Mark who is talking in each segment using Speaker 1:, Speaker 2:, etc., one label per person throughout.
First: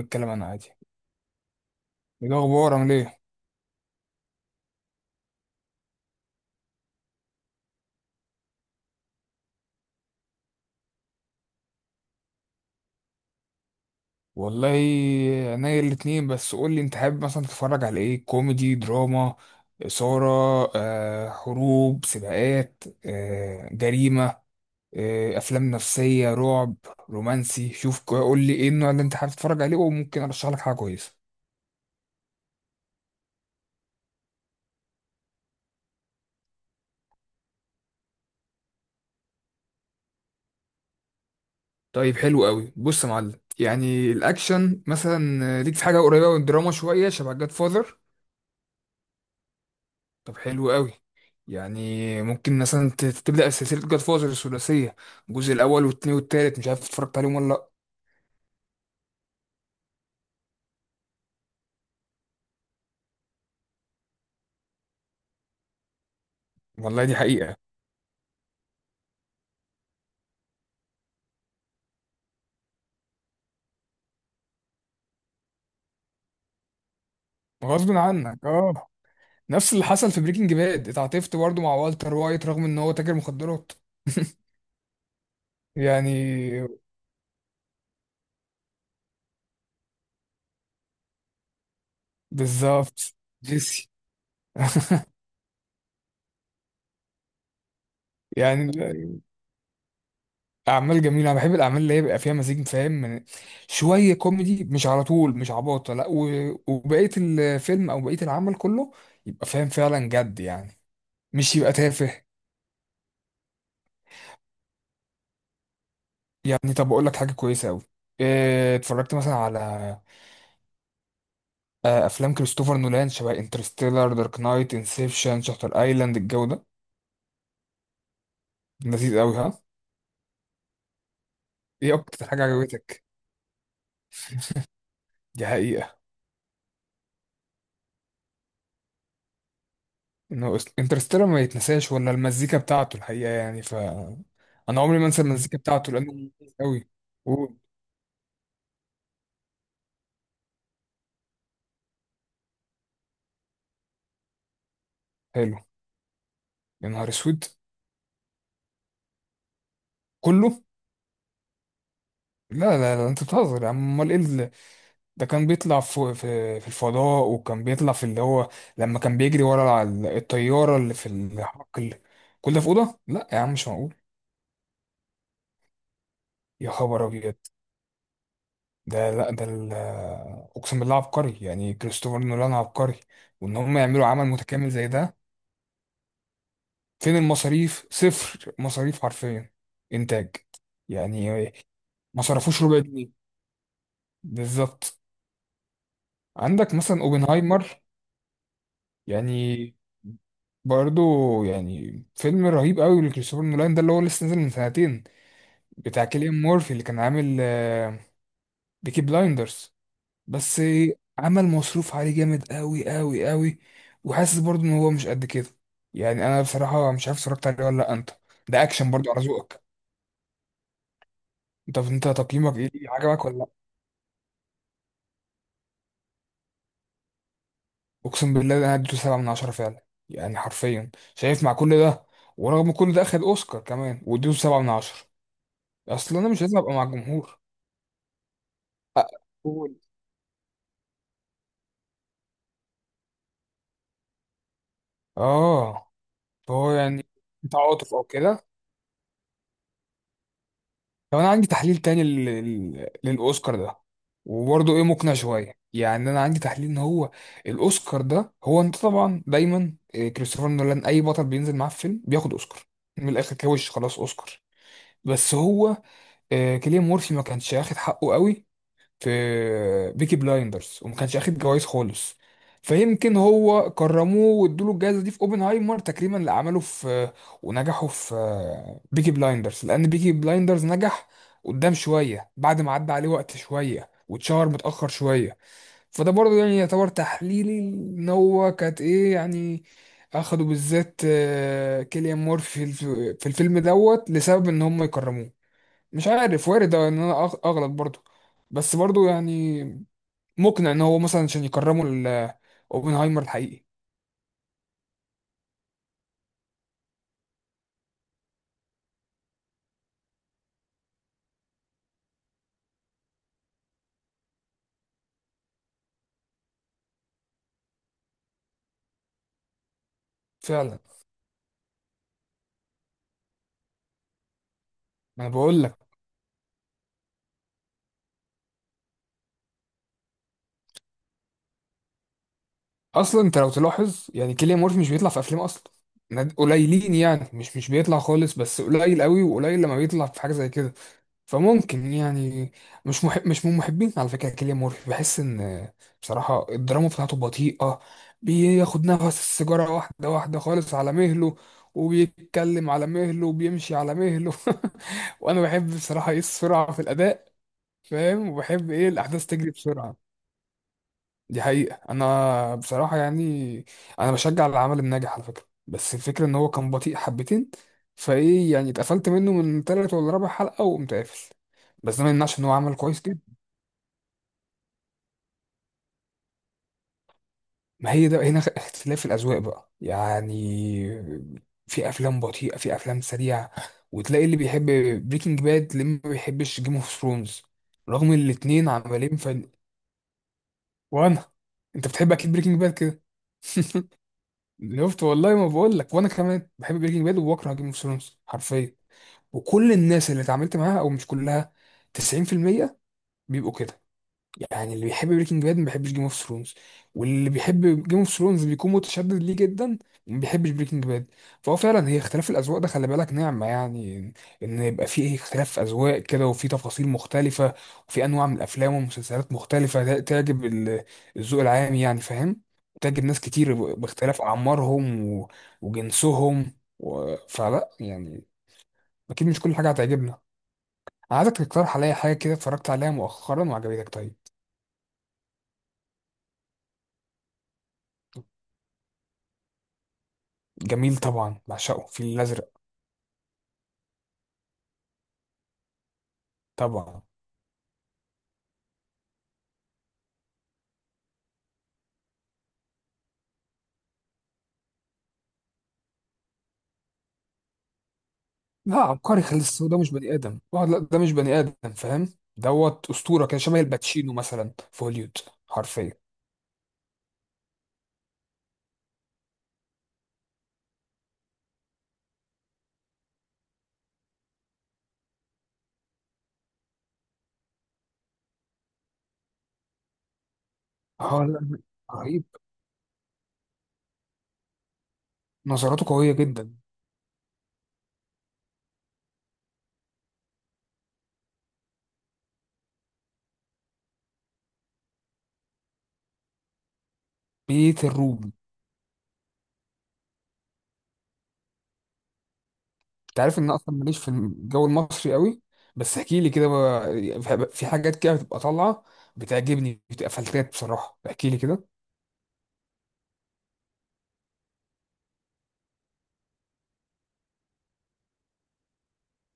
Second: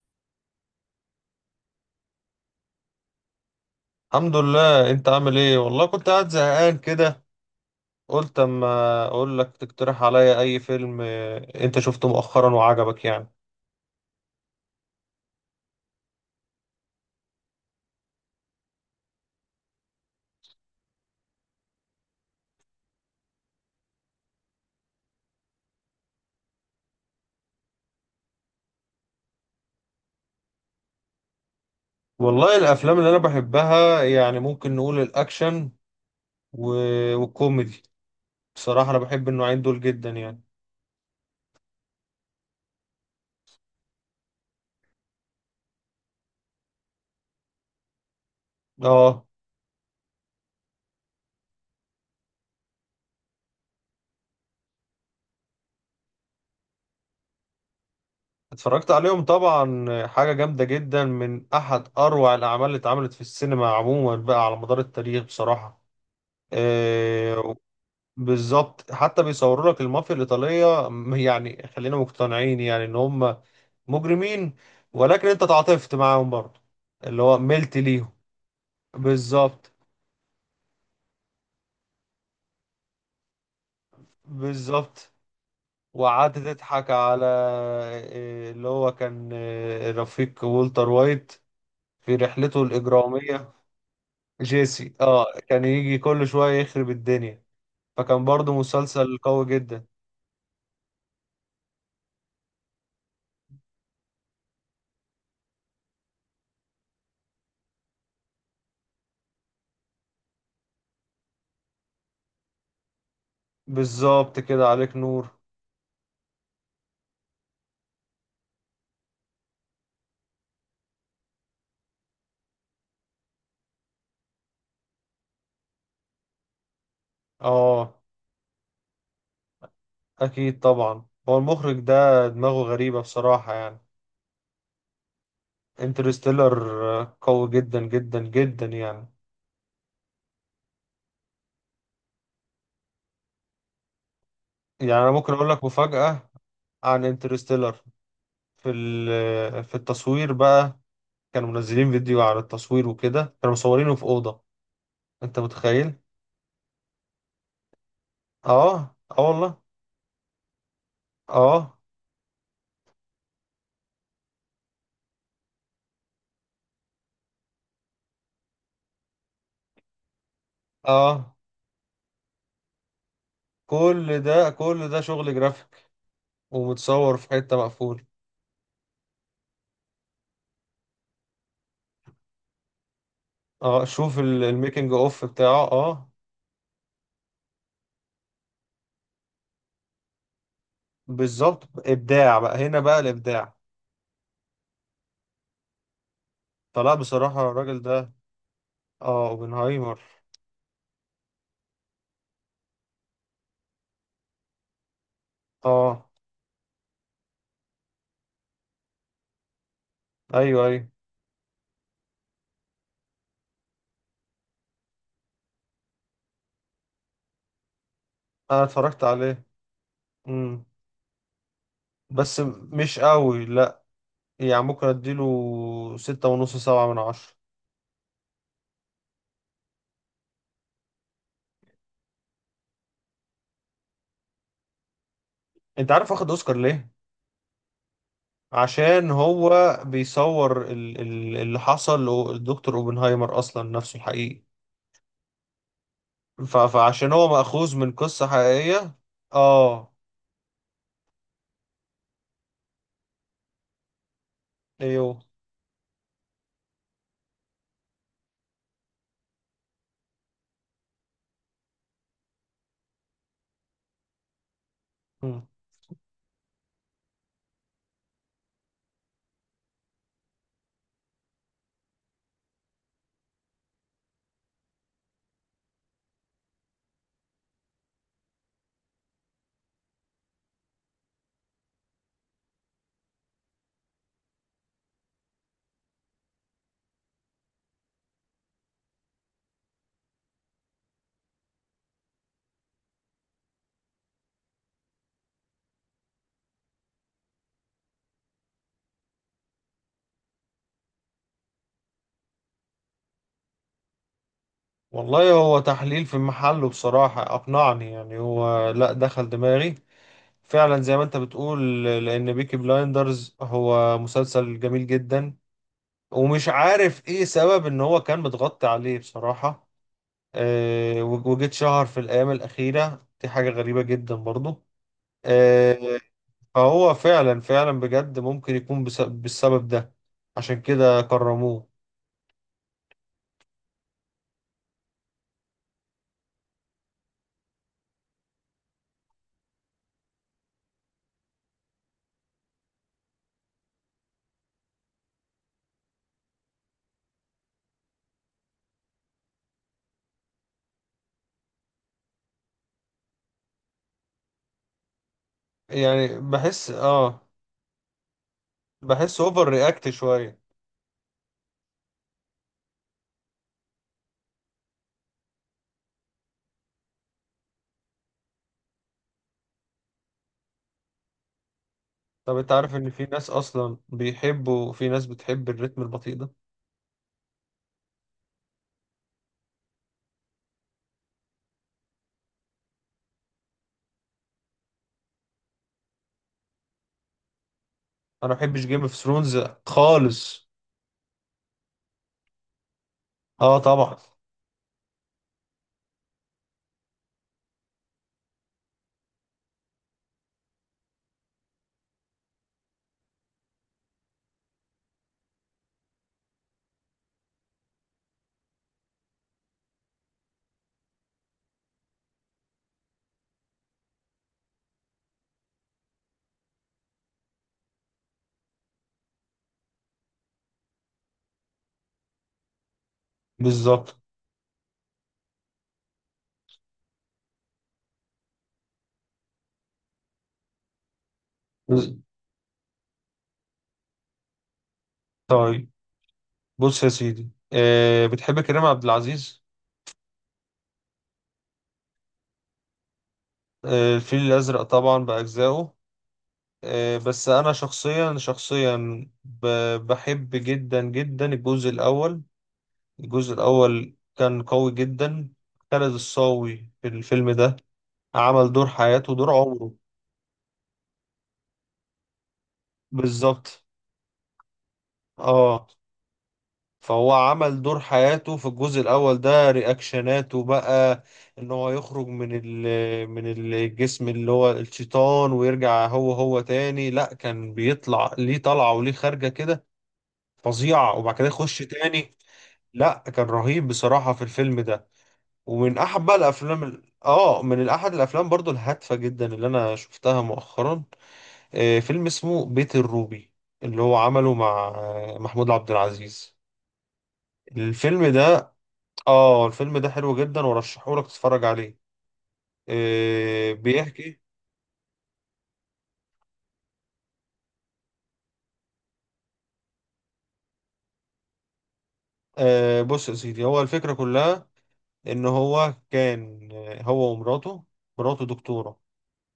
Speaker 1: نتكلم انا عادي. ايه الاخبار؟ عامل ايه؟
Speaker 2: الحمد لله. انت عامل ايه؟ والله كنت قاعد زهقان كده، قلت اما اقول لك تقترح عليا اي فيلم. اه، انت شفته مؤخرا وعجبك يعني.
Speaker 1: والله عينيا الاتنين، بس قول لي انت حابب مثلا تتفرج على ايه؟ كوميدي، دراما، اثاره، حروب، سباقات، جريمه، افلام نفسيه، رعب، رومانسي. شوف، قول لي ايه النوع اللي انت حابب تتفرج عليه، وممكن ارشح لك حاجه كويسه.
Speaker 2: والله الافلام اللي انا بحبها يعني ممكن نقول الاكشن و- والكوميدي. بصراحة انا بحب النوعين دول جدا يعني.
Speaker 1: طيب حلو قوي. بص يا معلم، يعني الاكشن مثلا، ليك في حاجه قريبه من الدراما شويه، شبه جاد فاذر.
Speaker 2: اه.
Speaker 1: طب حلو قوي. يعني ممكن مثلا تبدأ سلسلة جاد فوزر الثلاثية، الجزء الأول والتاني والتالت. مش عارف اتفرجت عليهم ولا لأ.
Speaker 2: اتفرجت عليهم طبعا. اه، حاجة جامدة جدا، من احد اروع الاعمال اللي اتعملت في السينما عموما بقى على مدار التاريخ بصراحة.
Speaker 1: والله دي
Speaker 2: اه،
Speaker 1: حقيقة.
Speaker 2: بالظبط، حتى بيصوروا لك المافيا الإيطالية، يعني خلينا مقتنعين يعني إن هم مجرمين، ولكن أنت تعاطفت معاهم برضه، اللي هو ملت
Speaker 1: غصب
Speaker 2: ليهم.
Speaker 1: عنك اه.
Speaker 2: بالظبط
Speaker 1: نفس اللي حصل في بريكنج باد، اتعاطفت برضه مع والتر وايت رغم ان هو تاجر مخدرات.
Speaker 2: بالظبط. وقعدت
Speaker 1: يعني
Speaker 2: تضحك على اللي هو كان، رفيق والتر وايت في رحلته
Speaker 1: بالظبط.
Speaker 2: الإجرامية.
Speaker 1: جيسي.
Speaker 2: جيسي، كان يجي كل شوية يخرب الدنيا. فكان برضه
Speaker 1: يعني
Speaker 2: مسلسل قوي جدا.
Speaker 1: اعمال جميله. انا بحب الاعمال اللي هي بيبقى فيها مزيج، فاهم؟ من شويه كوميدي، مش على طول مش عباطه لا، وبقيه الفيلم او بقيه العمل كله يبقى فاهم فعلا جد يعني، مش يبقى تافه.
Speaker 2: بالظبط، كده عليك نور.
Speaker 1: يعني طب اقول لك حاجه كويسه قوي. اتفرجت مثلا على افلام كريستوفر نولان؟ شبه انترستيلر، دارك نايت، انسبشن، شاتر ايلاند. الجو ده
Speaker 2: اه،
Speaker 1: لذيذ قوي، ها؟
Speaker 2: أكيد طبعا. هو المخرج
Speaker 1: ايه اكتر
Speaker 2: ده
Speaker 1: حاجه
Speaker 2: دماغه غريبة
Speaker 1: عجبتك؟
Speaker 2: بصراحة يعني.
Speaker 1: دي حقيقه.
Speaker 2: انترستيلر، قوي جدا جدا جدا يعني.
Speaker 1: انه انترستيلر ما يتنساش، ولا المزيكا بتاعته الحقيقه يعني، ف انا
Speaker 2: يعني
Speaker 1: عمري ما
Speaker 2: أنا
Speaker 1: انسى
Speaker 2: ممكن أقول
Speaker 1: المزيكا
Speaker 2: لك
Speaker 1: بتاعته لانه
Speaker 2: مفاجأة
Speaker 1: لذيذ قوي.
Speaker 2: عن
Speaker 1: اوه،
Speaker 2: انترستيلر. في ال- آه، في التصوير بقى، كانوا منزلين فيديو عن التصوير وكده، كانوا مصورينه في أوضة. أنت
Speaker 1: حلو.
Speaker 2: متخيل؟
Speaker 1: يا نهار اسود.
Speaker 2: آه، آه، والله.
Speaker 1: كله.
Speaker 2: آه.
Speaker 1: لا لا لا، انت بتهزر يا عم، امال ايه؟ ده كان بيطلع في الفضاء، وكان بيطلع في اللي هو، لما كان بيجري ورا الطيارة اللي في
Speaker 2: آه
Speaker 1: الحقل. كل ده في أوضة؟ لا يا عم مش معقول.
Speaker 2: كل ده، كل ده شغل جرافيك
Speaker 1: يا خبر
Speaker 2: ومتصور في
Speaker 1: أبيض.
Speaker 2: حتة مقفولة.
Speaker 1: ده لا ده ال- أقسم بالله عبقري، يعني كريستوفر نولان عبقري. وإن هم
Speaker 2: آه،
Speaker 1: يعملوا
Speaker 2: شوف
Speaker 1: عمل متكامل زي
Speaker 2: الميكنج
Speaker 1: ده.
Speaker 2: أوف بتاعه. آه.
Speaker 1: فين المصاريف؟ صفر مصاريف حرفيا، إنتاج يعني.
Speaker 2: بالظبط،
Speaker 1: ما
Speaker 2: إبداع بقى.
Speaker 1: صرفوش ربع
Speaker 2: هنا بقى
Speaker 1: جنيه.
Speaker 2: الإبداع.
Speaker 1: بالظبط. عندك
Speaker 2: فلا
Speaker 1: مثلا
Speaker 2: بصراحة
Speaker 1: اوبنهايمر،
Speaker 2: الراجل ده. اه،
Speaker 1: يعني
Speaker 2: اوبنهايمر.
Speaker 1: برضه، يعني فيلم رهيب قوي لكريستوفر نولان، ده اللي هو لسه نازل من سنتين، بتاع
Speaker 2: اه،
Speaker 1: كيليان مورفي اللي كان عامل بيكي بلايندرز بس.
Speaker 2: ايوه ايوه.
Speaker 1: عمل مصروف عليه جامد قوي قوي قوي، وحاسس برضه ان هو مش قد كده. يعني انا بصراحة مش عارف اتفرجت عليه ولا لا. انت ده
Speaker 2: انا
Speaker 1: اكشن
Speaker 2: اتفرجت
Speaker 1: برضه على
Speaker 2: عليه.
Speaker 1: ذوقك.
Speaker 2: امم
Speaker 1: انت
Speaker 2: بس
Speaker 1: تقييمك ايه؟
Speaker 2: مش
Speaker 1: عجبك ولا
Speaker 2: قوي،
Speaker 1: لا؟
Speaker 2: لا. يعني ممكن اديله 6.5، 7/10.
Speaker 1: اقسم بالله ده انا اديته 7/10 فعلا يعني حرفيا. شايف مع كل ده، ورغم كل ده اخد اوسكار كمان، واديته 7/10.
Speaker 2: انت عارف
Speaker 1: اصل انا
Speaker 2: واخد
Speaker 1: مش
Speaker 2: اوسكار
Speaker 1: لازم ابقى مع
Speaker 2: ليه؟
Speaker 1: الجمهور.
Speaker 2: عشان
Speaker 1: أ-
Speaker 2: هو بيصور اللي حصل للدكتور اوبنهايمر اصلا، نفسه الحقيقي.
Speaker 1: اه. فهو يعني
Speaker 2: فعشان هو مأخوذ من
Speaker 1: تعاطف او
Speaker 2: قصة
Speaker 1: كده.
Speaker 2: حقيقية. اه.
Speaker 1: طب انا عندي تحليل تاني للاوسكار ده، وبرضه ايه، مقنع
Speaker 2: ايوه.
Speaker 1: شويه يعني. انا عندي تحليل ان هو الاوسكار ده، هو انت طبعا دايما إيه، كريستوفر نولان اي بطل بينزل معاه في فيلم بياخد اوسكار، من الاخر كوش خلاص اوسكار. بس
Speaker 2: مم.
Speaker 1: هو كيليان مورفي ما كانش واخد حقه قوي في بيكي بلايندرز، وما كانش اخد جوائز خالص. فيمكن هو كرموه وادوله الجائزه دي في اوبنهايمر تكريما لعمله في ونجحه في بيكي بلايندرز، لان بيكي بلايندرز نجح قدام شويه، بعد ما عدى عليه وقت شويه واتشهر متاخر شويه. فده برضه يعني يعتبر تحليلي، ان هو كانت ايه يعني، اخدوا بالذات كيليان مورفي في في الفيلم دوت لسبب ان هم يكرموه. مش عارف، وارد ان انا اغلط برضو، بس برضو يعني مقنع، ان هو مثلا عشان يكرموا اوبنهايمر الحقيقي.
Speaker 2: والله هو تحليل في محله بصراحة، اقنعني يعني، هو لا دخل دماغي فعلا زي ما انت بتقول. لان بيكي بلايندرز هو مسلسل جميل جدا، ومش عارف ايه سبب ان هو كان متغطي عليه بصراحة.
Speaker 1: فعلا.
Speaker 2: وجيت شهر في الايام الاخيرة دي، حاجة غريبة جدا برضو.
Speaker 1: ما انا بقول لك.
Speaker 2: آه، فهو فعلا فعلا بجد ممكن يكون بالسبب ده. عشان كده كرموه.
Speaker 1: اصلا انت لو تلاحظ يعني كيليان مورفي مش بيطلع في افلام اصلا، قليلين يعني، مش بيطلع خالص بس، قليل قوي، وقليل لما بيطلع في حاجه زي كده. فممكن يعني، مش محب، مش من محبين على فكرة كيليان مورفي. بحس ان بصراحة الدراما بتاعته بطيئة، بياخد نفس السيجارة واحدة واحدة خالص على مهله، وبيتكلم على مهله، وبيمشي على مهله. وانا بحب
Speaker 2: يعني
Speaker 1: بصراحة ايه؟
Speaker 2: بحس
Speaker 1: السرعة في
Speaker 2: اه.
Speaker 1: الاداء، فاهم؟ وبحب ايه؟
Speaker 2: بحس
Speaker 1: الاحداث
Speaker 2: اوفر
Speaker 1: تجري
Speaker 2: رياكت
Speaker 1: بسرعة.
Speaker 2: شوية.
Speaker 1: دي حقيقة. انا بصراحة يعني انا بشجع العمل الناجح على فكرة، بس الفكرة ان هو كان بطيء حبتين، فايه يعني، اتقفلت منه من تالت ولا رابع حلقة وقمت قافل. بس ده ما
Speaker 2: طب
Speaker 1: يمنعش ان هو
Speaker 2: انت عارف
Speaker 1: عمل
Speaker 2: ان
Speaker 1: كويس
Speaker 2: في ناس
Speaker 1: جدا.
Speaker 2: اصلا بيحبوا، في ناس بتحب الريتم البطيء ده.
Speaker 1: ما هي ده هنا اختلاف الاذواق بقى يعني. في افلام بطيئه، في افلام سريعه، وتلاقي اللي بيحب بريكنج باد اللي ما بيحبش جيم اوف ثرونز، رغم ان
Speaker 2: انا ما بحبش
Speaker 1: الاتنين
Speaker 2: جيم اوف
Speaker 1: عمالين
Speaker 2: ثرونز
Speaker 1: فن.
Speaker 2: خالص.
Speaker 1: وانا انت بتحب اكيد بريكنج باد كده.
Speaker 2: اه، طبعا.
Speaker 1: شفت؟ والله ما بقول لك، وانا كمان بحب بريكنج باد وبكره جيم اوف ثرونز حرفيا. وكل الناس اللي اتعاملت معاها، او مش كلها، 90% بيبقوا كده. يعني اللي بيحب بريكنج باد ما بيحبش جيم اوف ثرونز، واللي بيحب جيم اوف ثرونز بيكون متشدد ليه جدا، وما بيحبش بريكنج باد. فهو فعلا هي اختلاف الاذواق ده، خلي بالك نعمه يعني، ان إن يبقى في اختلاف اذواق كده، وفي تفاصيل مختلفه، وفي انواع من الافلام والمسلسلات مختلفه، ده تعجب الذوق العام يعني، فاهم؟ تعجب ناس كتير
Speaker 2: بالظبط.
Speaker 1: باختلاف اعمارهم وجنسهم و... فلا يعني اكيد مش كل حاجه هتعجبنا. عايزك تقترح عليا
Speaker 2: بز-
Speaker 1: حاجه كده اتفرجت عليها مؤخرا وعجبتك. طيب
Speaker 2: طيب، بص يا سيدي، بتحب كريم عبد العزيز؟
Speaker 1: جميل طبعا، بعشقه الفيل الازرق.
Speaker 2: آه، الفيل الازرق طبعا باجزائه.
Speaker 1: طبعا.
Speaker 2: بس انا شخصيا، شخصيا، بحب جدا جدا الجزء الاول. الجزء الاول كان قوي جدا. خالد الصاوي في الفيلم ده عمل دور
Speaker 1: لا
Speaker 2: حياته،
Speaker 1: عبقري
Speaker 2: دور
Speaker 1: خالص،
Speaker 2: عمره.
Speaker 1: ده مش بني ادم، اه لا ده مش بني ادم، فاهم؟ دوت اسطوره، كان شبه
Speaker 2: بالظبط.
Speaker 1: الباتشينو مثلا في هوليوود.
Speaker 2: اه.
Speaker 1: حرفيا.
Speaker 2: فهو عمل دور حياته في الجزء الأول ده، رياكشناته بقى إن هو يخرج من من الجسم اللي هو الشيطان، ويرجع هو هو تاني. لأ، كان بيطلع ليه طلعة وليه خارجة كده فظيعة، وبعد
Speaker 1: اه
Speaker 2: كده يخش
Speaker 1: لا
Speaker 2: تاني.
Speaker 1: رهيب.
Speaker 2: لأ، كان رهيب بصراحة في الفيلم ده. ومن
Speaker 1: نظراته
Speaker 2: أحب
Speaker 1: قويه
Speaker 2: بقى
Speaker 1: جدا.
Speaker 2: الأفلام، من أحد الأفلام برضو الهادفة جدا اللي أنا شفتها مؤخرا، فيلم اسمه بيت الروبي، اللي هو عمله مع محمود عبد العزيز.
Speaker 1: بيت
Speaker 2: الفيلم
Speaker 1: الروبي.
Speaker 2: ده. اه الفيلم ده حلو جدا، ورشحهولك تتفرج عليه.
Speaker 1: انت عارف ان أنا اصلا ماليش في
Speaker 2: بيحكي.
Speaker 1: الجو المصري قوي، بس احكي لي كده في حاجات كده بتبقى طالعه، بتعجبني، بتبقى فلتات بصراحه، احكي لي كده.
Speaker 2: بص يا سيدي، هو الفكرة كلها ان هو كان، هو ومراته. مراته دكتورة،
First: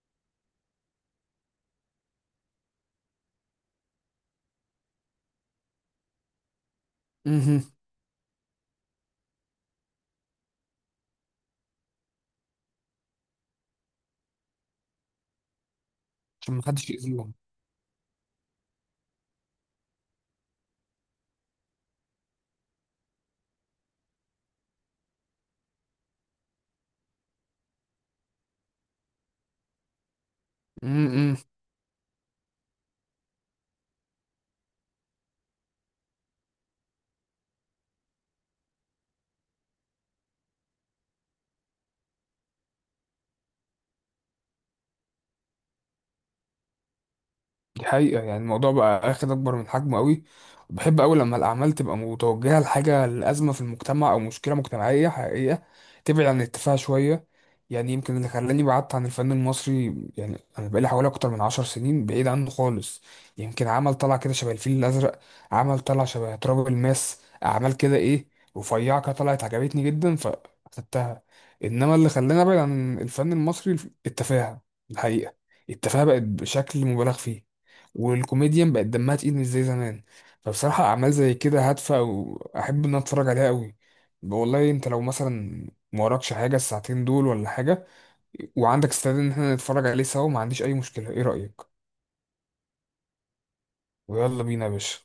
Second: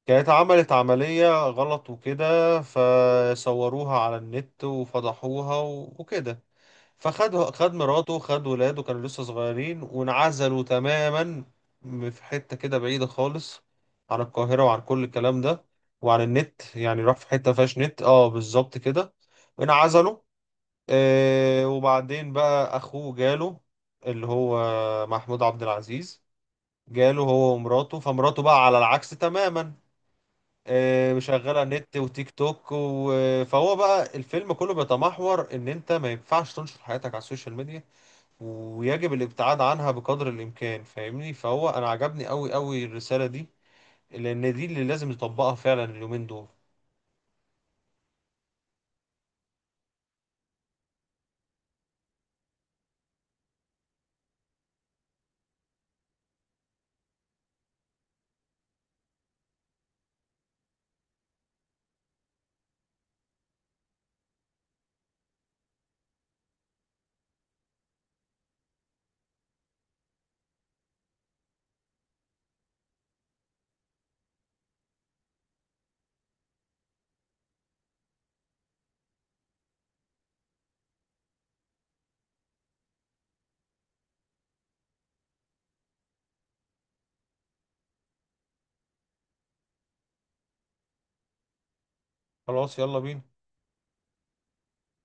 Speaker 2: كانت عملت عملية غلط وكده، فصوروها على النت وفضحوها و- وكده. فخد،
Speaker 1: مهم.
Speaker 2: خد مراته، خد ولاده كانوا لسه صغيرين، وانعزلوا تماما في حتة كده بعيدة خالص عن القاهرة، وعن كل الكلام ده، وعن
Speaker 1: عشان ما
Speaker 2: النت.
Speaker 1: حدش
Speaker 2: يعني راح في حتة فيهاش نت. اه بالظبط كده، انعزلوا. وبعدين بقى أخوه جاله، اللي هو محمود عبد العزيز، جاله هو ومراته، فمراته بقى على العكس تماما،
Speaker 1: يأذيهم.
Speaker 2: شغالة نت وتيك توك و... فهو بقى، الفيلم كله بيتمحور ان انت ما ينفعش تنشر حياتك على السوشيال ميديا، ويجب الابتعاد عنها بقدر الامكان، فاهمني؟ فهو انا عجبني قوي قوي الرسالة دي، لان دي اللي لازم نطبقها فعلا اليومين دول.
Speaker 1: دي حقيقة، يعني الموضوع بقى اخد اكبر من حجمه قوي. وبحب قوي لما الاعمال تبقى متوجهة لحاجة، لأزمة في المجتمع، او مشكلة مجتمعية حقيقية، تبعد عن التفاهة شوية. يعني يمكن اللي خلاني بعدت عن الفن المصري، يعني انا بقالي حوالي اكتر من 10 سنين بعيد عنه خالص، يمكن عمل طلع كده شبه الفيل الازرق، عمل طلع شبه تراب الماس، اعمال كده ايه، رفيعة كده، طلعت عجبتني جدا فاخدتها. انما اللي خلاني ابعد عن الفن المصري التفاهة الحقيقة، التفاهة بقت بشكل مبالغ فيه، والكوميديان بقت دمها تقيل مش زي زمان. فبصراحة أعمال زي كده هادفة، وأحب إن أنا أتفرج عليها قوي. والله أنت لو مثلا ما وراكش حاجة الساعتين دول ولا حاجة، وعندك استعداد إن احنا نتفرج عليه سوا، ما عنديش أي مشكلة. إيه رأيك؟
Speaker 2: خلاص، يلا بينا.
Speaker 1: ويلا بينا يا باشا.